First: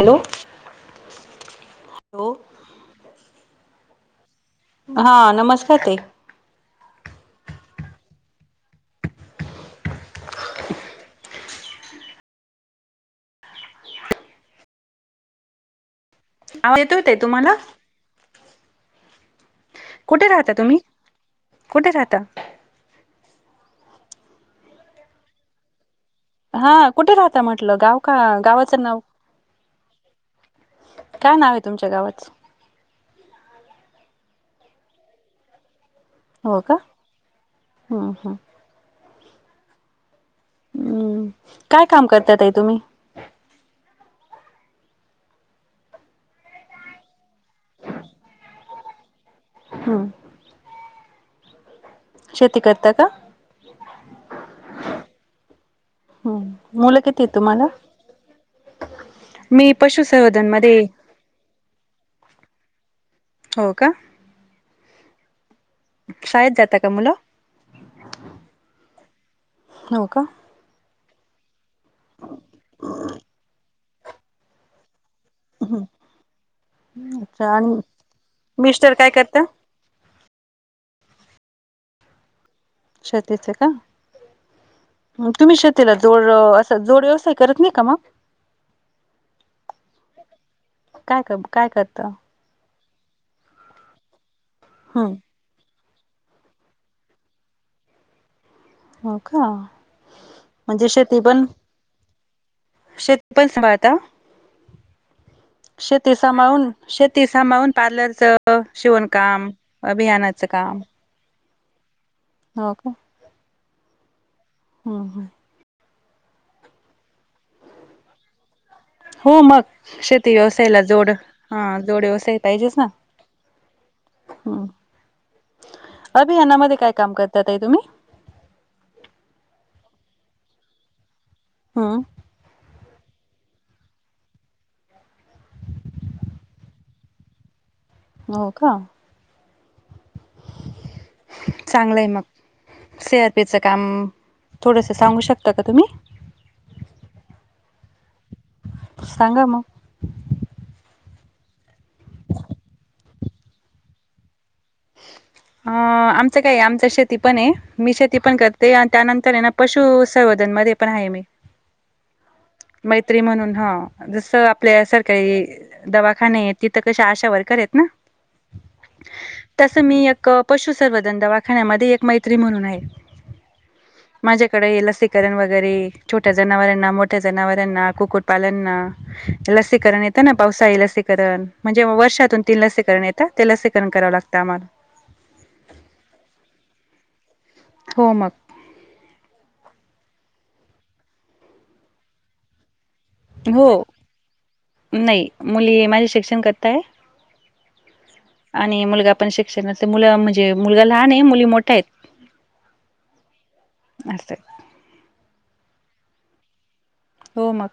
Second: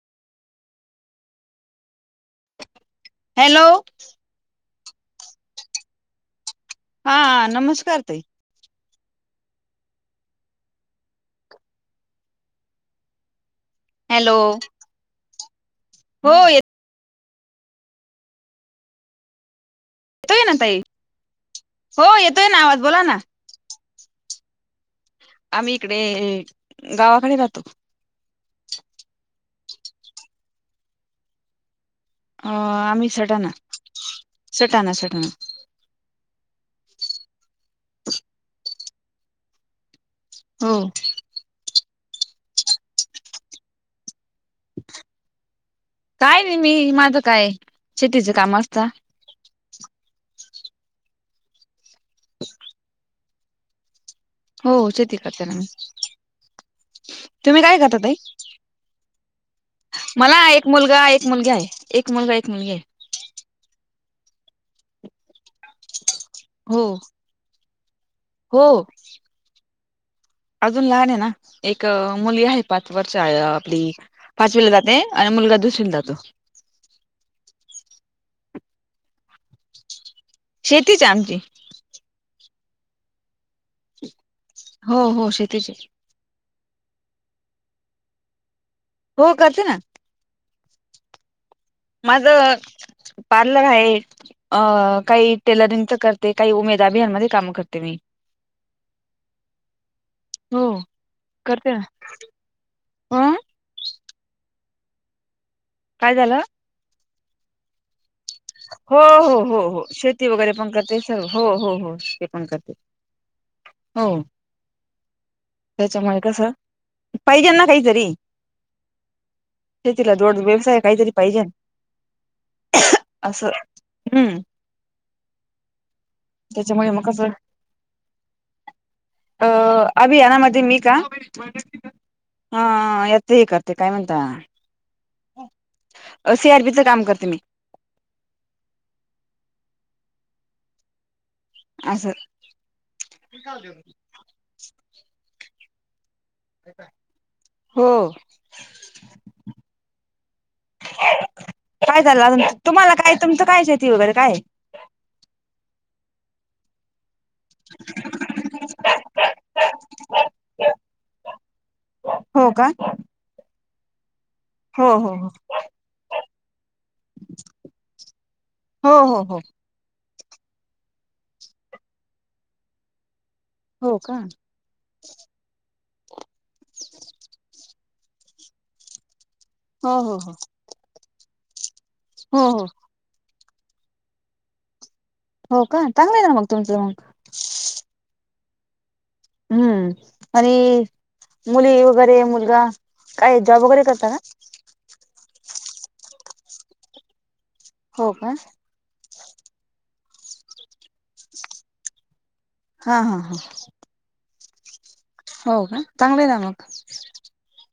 Hello, hello, हा नमस्कार ताई. हा नमस्कार ताई. हॅलो, हो. येत आव येतोय ताई. तुम्हाला? कुठे येतोय राहता ना तुम्ही ताई. कुठे हो राहता? येतोय ना आवाज बोला ना. आम्ही इकडे हा कुठे गावाकडे राहता राहतो म्हटलं, गाव का गावाचं नाव? का नाव आहे तुमच्या गावाच? आम्ही सडना, सटाना सटाना. हो का, ह ह, [inaudible] हं, काय काम करतात ताई तुम्ही? काय नाही, मी माझं काय शेतीचं काम असतात. हं शेती करता का? हो शेती करते ना मी, हम्म मुलं किती आहेत तुम्ही तुम्हाला? काय करता ताई? मी ''मला पशुसंवर्धन एक मध्ये मुलगा, एक मुलगी आहे, एक मुलगा एक मुलगी आहे. '' हो का, शाळेत जातात हो का मुल? हो, हो का, ''अजून लहान आहे ना, एक मुली आहे, पाच वर्ष आपली पाचवीला जाते. '' आणि मुलगा दुसरीला जातो. आणि मिस्टर काय करता? शेतीच आहे आमची, शेतीचे का, हो हो मग तुम्ही शेतीची शेतीला- जोड, असं जोड व्यवसाय करत नाही का मग? हो, करते ना, काय कम काय कर- माझ, पार्लर आहे अ हम्म काही- ''टेलरिंगच करते, काही उमेदअभियान मध्ये काम करते मी. '' हो का, हो म्हणजे शेती पण- करते ना हं शेतपण सांभाळता? शेती काय झालं सांभाळून, शेती सांभाळून, पार्लरचं ''हो, हो, शिवणकाम हो, हो, शेती अभियानाचं वगैरे पण काम करते सर्व. हो, हो, हो, ते पण हो करते. '' हो. हं, व्हय त्याच्यामुळे कस, पाहिजेलं ना काहीतरी, ''हो मग, शेतीला शेती जोड व्यवसाय व्यवसायाला जोड, काहीतरी पाहिजे हं जोड व्यवसाय पाहिजेच ना. '' असं हं. अभियानामध्ये त्याच्यामुळे काय मग काम कसं करता ताई तुम्ही? अ अभियानामध्ये मी का- हं हां, येते का ते काय म्हणता- अ सी, आर, बी, च काम करते मी. हो का, चांगलंय असं मग, सी. आर. पी. चं काम थोडस सांगू शकता का तुम्ही? हो. सांगा मग, काय चाललं अजून, तुम्हाला काय तुमचं काय शेती वगैरे काय? अ, आमचं काय आमचं शेत- शेती पण, आहे मी शेती पण करते, आणि त्यानंतर आहे ना पशु संवर्धन मध्ये पण आहे मी. हो का, मैत्री म्हणून हं, जसं आपल्या हो हो हो सरकारी दवाखाने आहेत तिथे कसे आशा वर्कर आहेत ना, हो, हो, हो, ''तसं मी एक, पशुसर्वधन दवाखान्यामध्ये एक मैत्री म्हणून आहे. '' हो का माझ्याकडे ये लसीकरण व- वगैरे छोट्या जनावरांना, मोठ्या जनावरांना, कुकुटपालांना हो लसीकरण हो येतं ना, हो पावसाळी लसीकरण म्हणजे वर्षातून हो तीन हो लसीकरण येत- ते लसीकरण कराव लागंत आम्हाला. हो का? चांगलंय ना मग तुमचं मग. हो मग. हम्म आणि मुली वगैरे, मुलगा काय जॉब हो वगैरे करता का? नाही, मुली हे माझे शिक्षण करताय. हो का? आणि मुलगा पण शिक्षण मुलं म्हणजे मुलगा लहान आहे, मुली मोठ्या आहेत. हा हा हा. अस. होव का? चांगलंय न मग. हो मग.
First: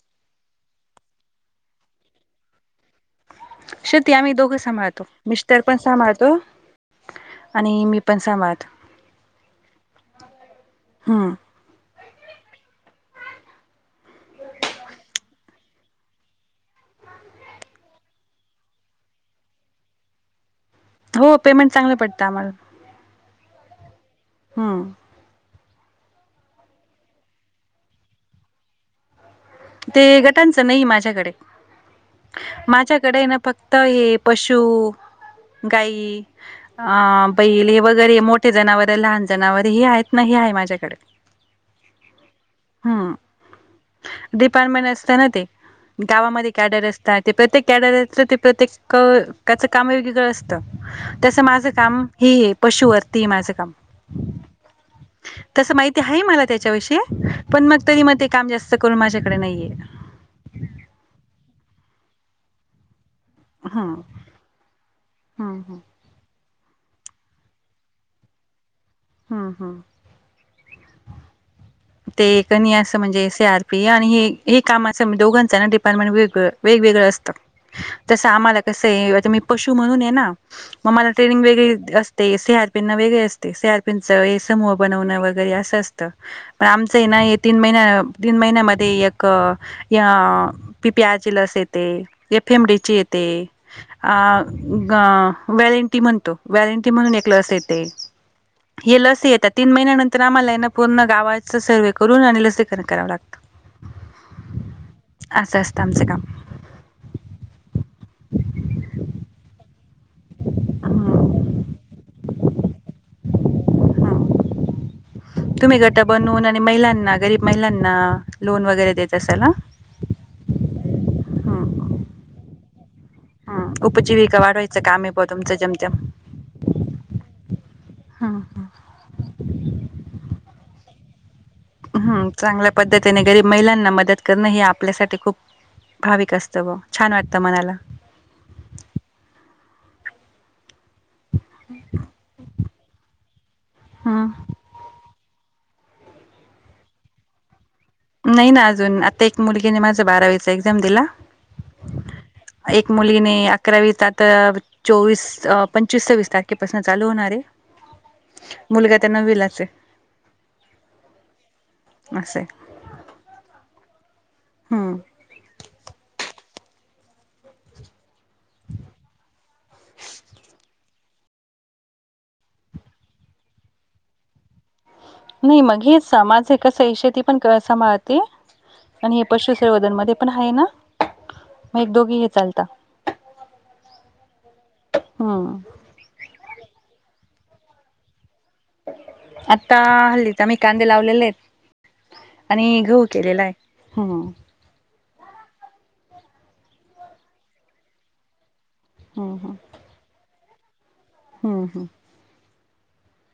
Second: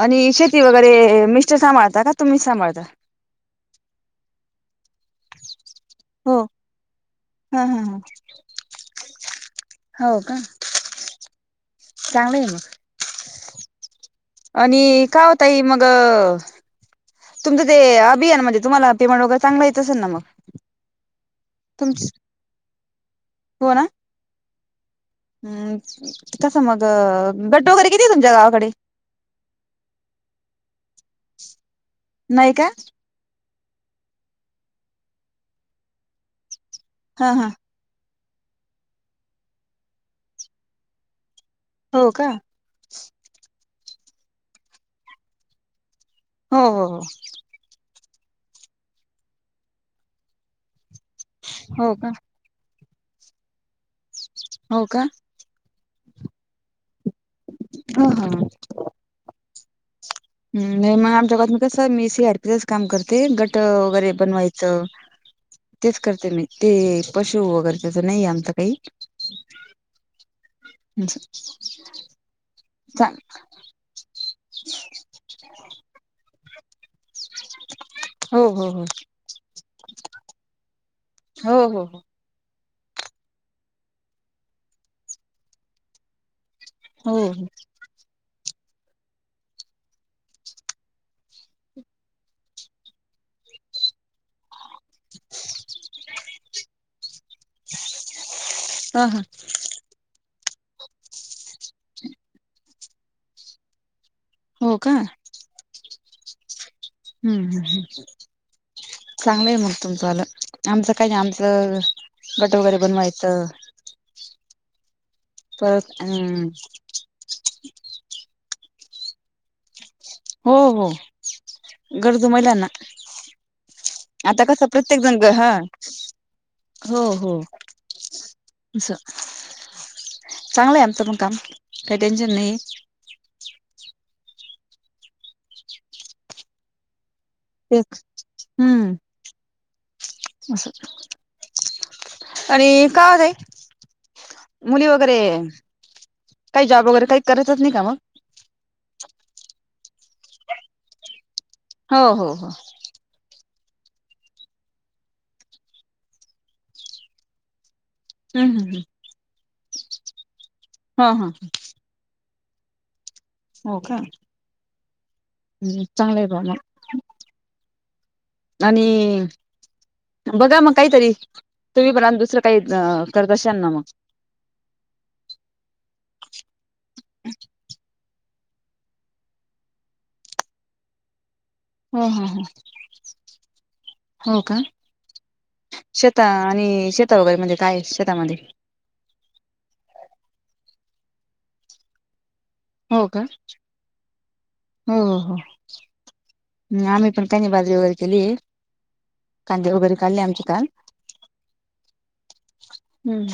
आणि शेती वगैरे, मिस्टर सांभाळता? का तुम्ही सांभाळता? शेती आम्ही दोघं सांभळतो. मिस्टर पण सांभाळतो हो हा हा आणि मी पण सांभळते. हो का? चांगलंय मग. आणि का हो ताई मग तुमचं ते अभियानमध्ये तुम्हाला पेमंट वगैरे, चांगलं येत असेल ना मग? हो पेमेंट तुम चांगले पडतं आम्हाला. हो ना? हा. हम्म, कसं मग गट वगैरे किती आहे तुमच्या गावाकडे? ते गटांचं नाही माझ्याकडे, नाही का माझ्या कडे ना फक्त हे पशु, गाई अ हा हा बैले हे वगैरे मोठे जनावर, लहान जनावर हे आहेत ना, हे आहे माझ्याकडे. हो का? हम्म. डिपार्टमेंट असत ना ते. गावामध्ये हो कॅडर हो असता. ते प्रत्येक [unintelligible] ते प्रत्येकच त्याच काम वेगळं वेगळं असत, तसं माझं हो हो काम का ही ए. पशुवर्तीये माझं काम. हो का? तस माहिती आहे मला त्याच्याविषयी, पण म तरी ह मग ते हा. काम जास्त करून माझ्याकडे नाहीये. नाही मग, आमच्या गावात कस मी सी आर पीच काम करते गट गट हं वगैरे बनवायचं हं हं ते करते मी. ते पशु वगैर तेच नाही आमच काही. हं हं ह [unintelligible] ते कणी असं म्हणजे सी आर पी आणि हे हे काम असं दोघांचं ना डिपार्टमेंट वेगळ वेग वेगळ असं त. तस हो आम्हाला हो कस हो आहे मी पशु म्हणून ये ना, मग मला ट्रेनिंग हो हो वेगळी हो अस ते सी आर पी ना वेगळी असते, सी आर पी नच हे समूह बनवणं वगैरे असं असतं. म आमचंही ना, हो हो तीन महिन्या तीन महिन्यामध्ये एक य पी पी [unintelligible] लस येते, [unintelligible] एम रिची येते. अ वॅरंटी म्हणतो, वॅरंटी म्हणून एक लस येते. हे हा हा. लस येतात. तीन महिन्यानंत आम्हाला एना पूण्णं गावाचं सर्वे करून आणि लसीकरण करावं लागतं. हो का? आसं असतं आमचं काम. हम्-हम्-हम् चांगलंय मग तुमचं आलं, आमचं काय हम्म. नई आमचं गट वगैरे बनवाचं. तुम्ही परत गट अम बनून आणि महिलांना गरीब महिलांना लोन वगैरे देत असाल ना? हो-हो हम्म गरजू महिलांना. हम्म उपजीविका आता कसं वाढवायचं प्रत्येक काम आहे जन प ब हां तुमचं जमजम हो-हो हम्म असं, चांगलाय आमचं पण काम. काही हम्, टेन्शन नाही चांगल्या पद्धत त्याने गरीब महिलांना मदत करणं हे आपल्यासाठी खूप भाविक असतं ब्वा, छान वाटतं मनाला. हम्, असं आणि काओदय हम्म मुली वगैरे, काही जॉब वगैरे काही करतच नही का म? नई ना आजून, आता एक मुलगीने माझा बारावीचा एक्झाम दिला. हो-हो-हो एक मुलीने अकरावीचा त चोवीस, पंचवीस, सवीस तारखेपासून चालू होणारे. हम्म हम्म मुलगा त नव्वीलाचे. हां-हां, हं असंय हो का? हम्म अम्, चांगलाय ब्वा म. आणि, बघा म काहीतरी तुमी पणान दुसरं काहीत् आं करत अश्यान ना म. नई मंग हे सा, माजे कसए शेती पण क सामाळते. आणिए पशुसवदन मध्ये पण हाए ना. म हो एक-दोघी हो हे हो चालता, हो का हम्म. शेता आणि शेता वगेमदे काय ए शेता मंदे. आत्ता हल्लीचा मी कांदे लावलेलेत. आणि घऊ केलेलाय, हम्म. ओ, हो अम्, आमी पण कनी बाजरी वगरे केली. हम्म कांदे वगैरे काढले आमचे काल. हम्-हम् अम्,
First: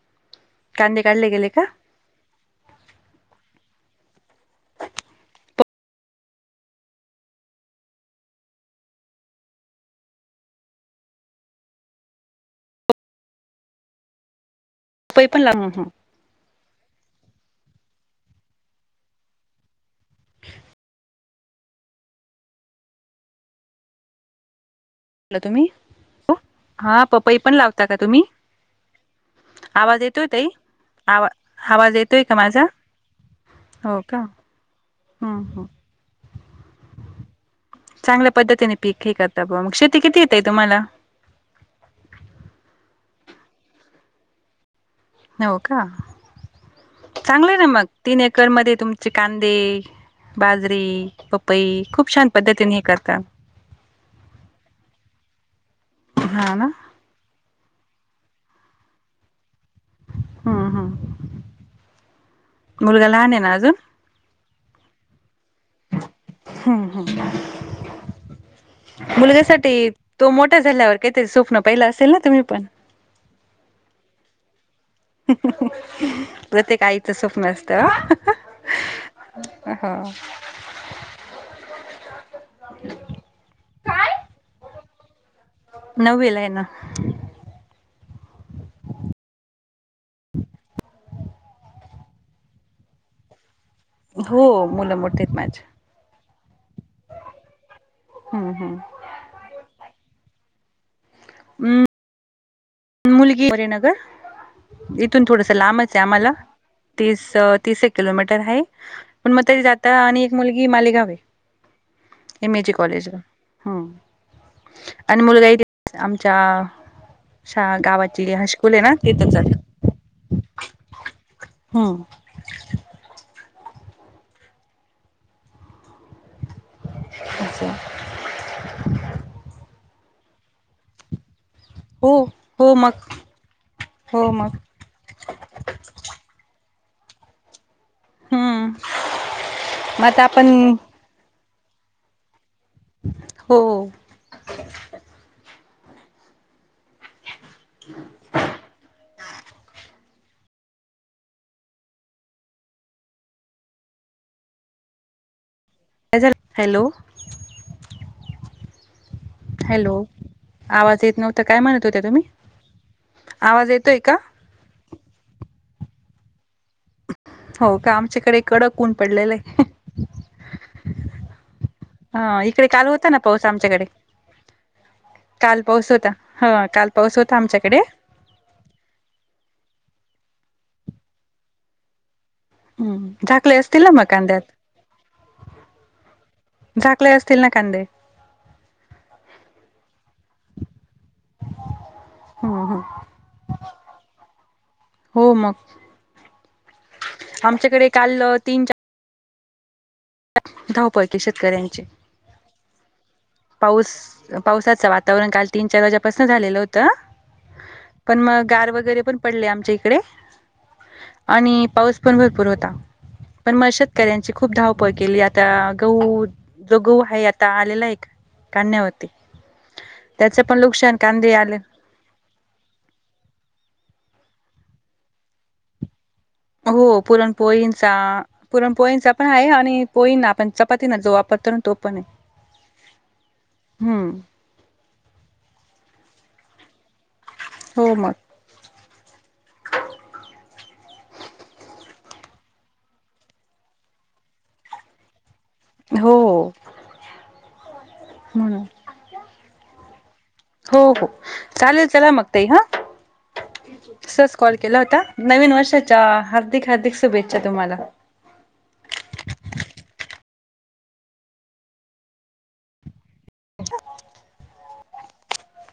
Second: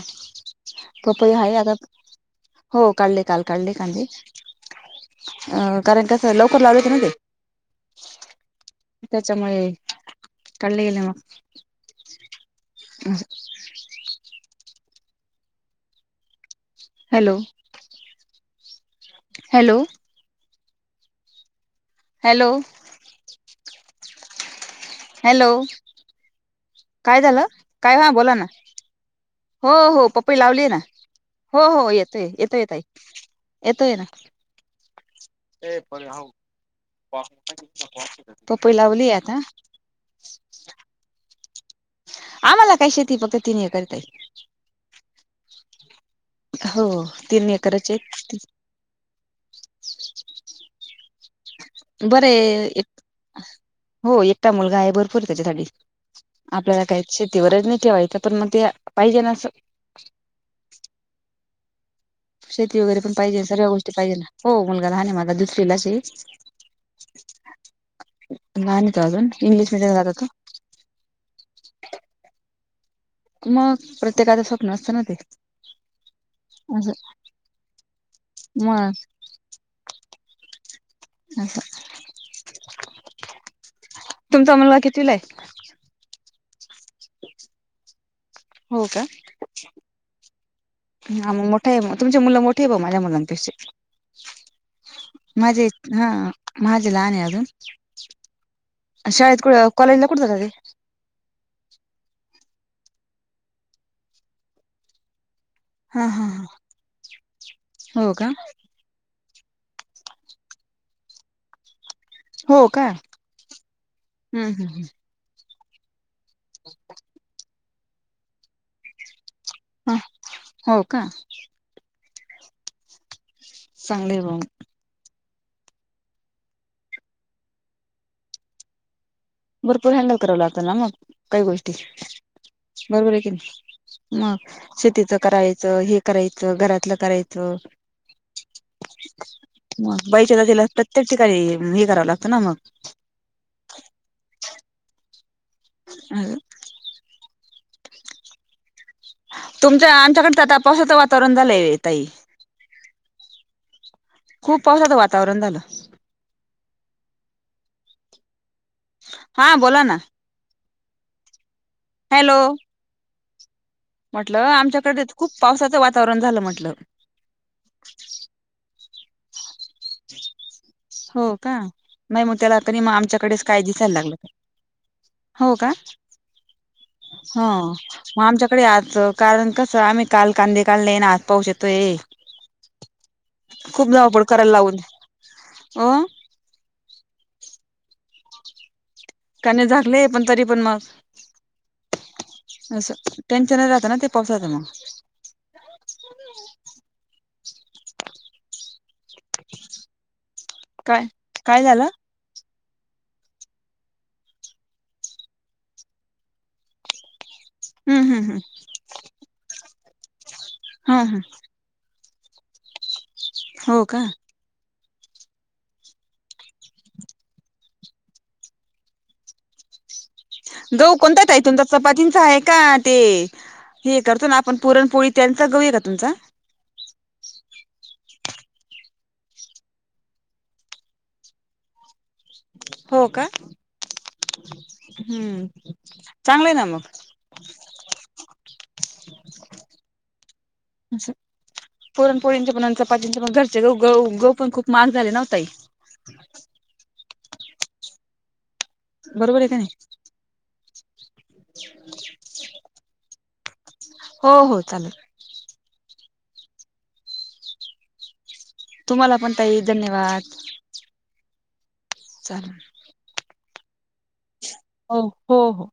कांदे काढले गेले तपहाय का आता हो काड्ले काल काड्ले कांदे. अं कारण कसं लवकर लावलेते ना ते. त्याच्यामुळे काड्ले गेले मग. [unintelligible] [inaudible] ते पणला अम् हम् हॅलो! हॅलो! हॅलो! हॅलो! तुम्ही हा कायं पपई झालं पण लावता का कायं हं तुम्ही बोलां नां. हो आवाज हो येतोय पप्पई ताई लावली आहे नां आवा हो हो आवाज येतोय का येतो माझा येतयं ताई. येतोय हो नां. का हम्म हम्म पपई लावली आंता. ते किती येतं तुम्हांला. आम्हांला कायं शेती फक्तं तिनं एकर आहे ताई. हो कां हो तीन चांगलं नां मगं एकरच आहे तीनं एकर मध्यें तुम्हीं. कांदे, बाजरी. पपई खूप बरं छान हे पद्धतीने एक. करतात हो एकटां मुलंगा आहे भरंपूर त्यांच्यासाठी हा ना आपल्यांला कायं. शेतीवरचं नाहीं ठेवायचं पणं मंग ते पाहिजे नां असं. हां हां. शेती वगैरें पणं पाहिजे सर्वं गोष्टी पाहिजे हो मुलंगां लहांन आहे माझां दुसरीला शे. लहान आहे तो अजून इंग्लिश मुलग्यांसाठी मिडियम जात होता तो मोठं. मोठं झाल्यांवर कांहीं तरी स्वप्नं पहिले असेल नां तुम्हीं पणं? मंग प्रत्येकाचं स्वप्नं असतं नां. प्रत्येक आईचं स्वप्नं असतं. मग हो. तुमचां मुलंगा कितीवीलां आहे? नववी आहे नां. हो कां? हां मंग मोठे आहे मंग तुमचे मुलं मोठे आहे बरं माझ्यां मुलांचे पेक्षा. हो मुलं मोठीतं आहे माझे. हां माझे लहांन आहे अजूंन हम्म हम्म शाळेंत क कॉलेजला कुठं जातांत ते. हम्मं मुलंगी पणं आहे नं गं. इथूंन थोडसं लांबच आहे हा हा आम्हांला तीस तीस एक हा हो का किलोमीटर आहे. पणं मंग तरी जांता आणि एक मुलंगी मालेगांव आहे. हो एमएज का कॉलेज हम्मं. हम्म हम्म आणि मुलंगा इ आमच्यां. गावांची हां स्कूंल आहे नां तिथं जातो ह हो का हम्मं. चांगली बुं आं मंग. अच्छा, भरंपूर हँडल करावं लागतं नां मगं. कांहीं गोष्टी हो हो मग बरोबर आहे की नाहीं हो मंग. मग शेतीचं करायचं हे करायचं घरांतलं करायचं. हम्म मग मंग आता बाईच्यां आपण जातीला प्रत्येक ठिकांणी हे करावं लागतं नां मगं. हो. अं. [unintelligible] तुमच्यां आमच्यांकडं आंता पावसाचं वातांवरण झालंय ताई. खूंप पावसाचं वातांवरण झालं. हॅलो! हा बोला ना हॅलो, आवाज येत नव्हता काय म्हणत होत्या तुम्ही? हॅलो आवाज येतोय का म्हटलं आमच्याकडे खूप पावसाचं वातावरण झालं म्हटलं. हो का आमच्याकडे कडक ऊन पडलेलं आहे. हो का नाही मग हा त्याला इकडे तरी काल म होता ना आमच्याकडेच पाऊस काय आमच्याकडे दिसायला लागलं काय? काल पाऊस होता ह काल पाऊस होता ह आमच्याकडे मग आमच्याकडे आज कारण कसं आम्ही काल कांदे काढले ना, आज पाऊस येतोय. झाकले असतील खूप ना मग धावपळ कांद्यात करायला लावून, अ झाकले असतील ना, कांदे कांदे झाकले पण तरी पण म असं टेन्शन नाही राहत ना, ते पाऊसाच म हो मग आमच्याकडे काल तीन, चार [inaudible] त्यात काय धावपळकी काय शेतकऱ्यांची झालं पाऊस पावसाचं वातावरण काल तीन, चार वाजल्यापासन झालेलं होत. हम्म अं----पण हम्म मग गार वगैरे पण पडले आमच्या इकडे हम्म हम्म आणि पाऊस पण भरपूर होता. पण मग हो का शेतकऱ्यांची खूप धाव पळ केली आता गहू जो गहू आहे आता आलेला हाइत काय नाही होत ती, गहु कोणता ताई तुमचा चपातींचा आहे का? ते हे करतो ना, आपण पुरणपोळी त्यांचा गहू आहे का तुमचा? हो पुरणपोळींचा पुरण पोळींचा पण आहे आणि पोईंना आपण चपातीना ना जो वापरतो ना तो पण आहे. हो का? हम्म हू चांगलं आहे ना मग, हो मग, [inaudible] पुरणपोळींचे पणं आणि चपातींचे पण घरचे गहू गहू पण खूप महाग झाले ना ओ ताई हो हम् बरोबर आहे का नाही. हो हो चालेल चला मग ताई हा, हो सहज कॉल हो केला चालेल होता. नवीन वर्षाच्या हार्दिक- हार्दिक शुभेच्छा! तुम्हाला तुम्हाला पण ताई धन्यवाद! चालल, [inaudible] हो हो हो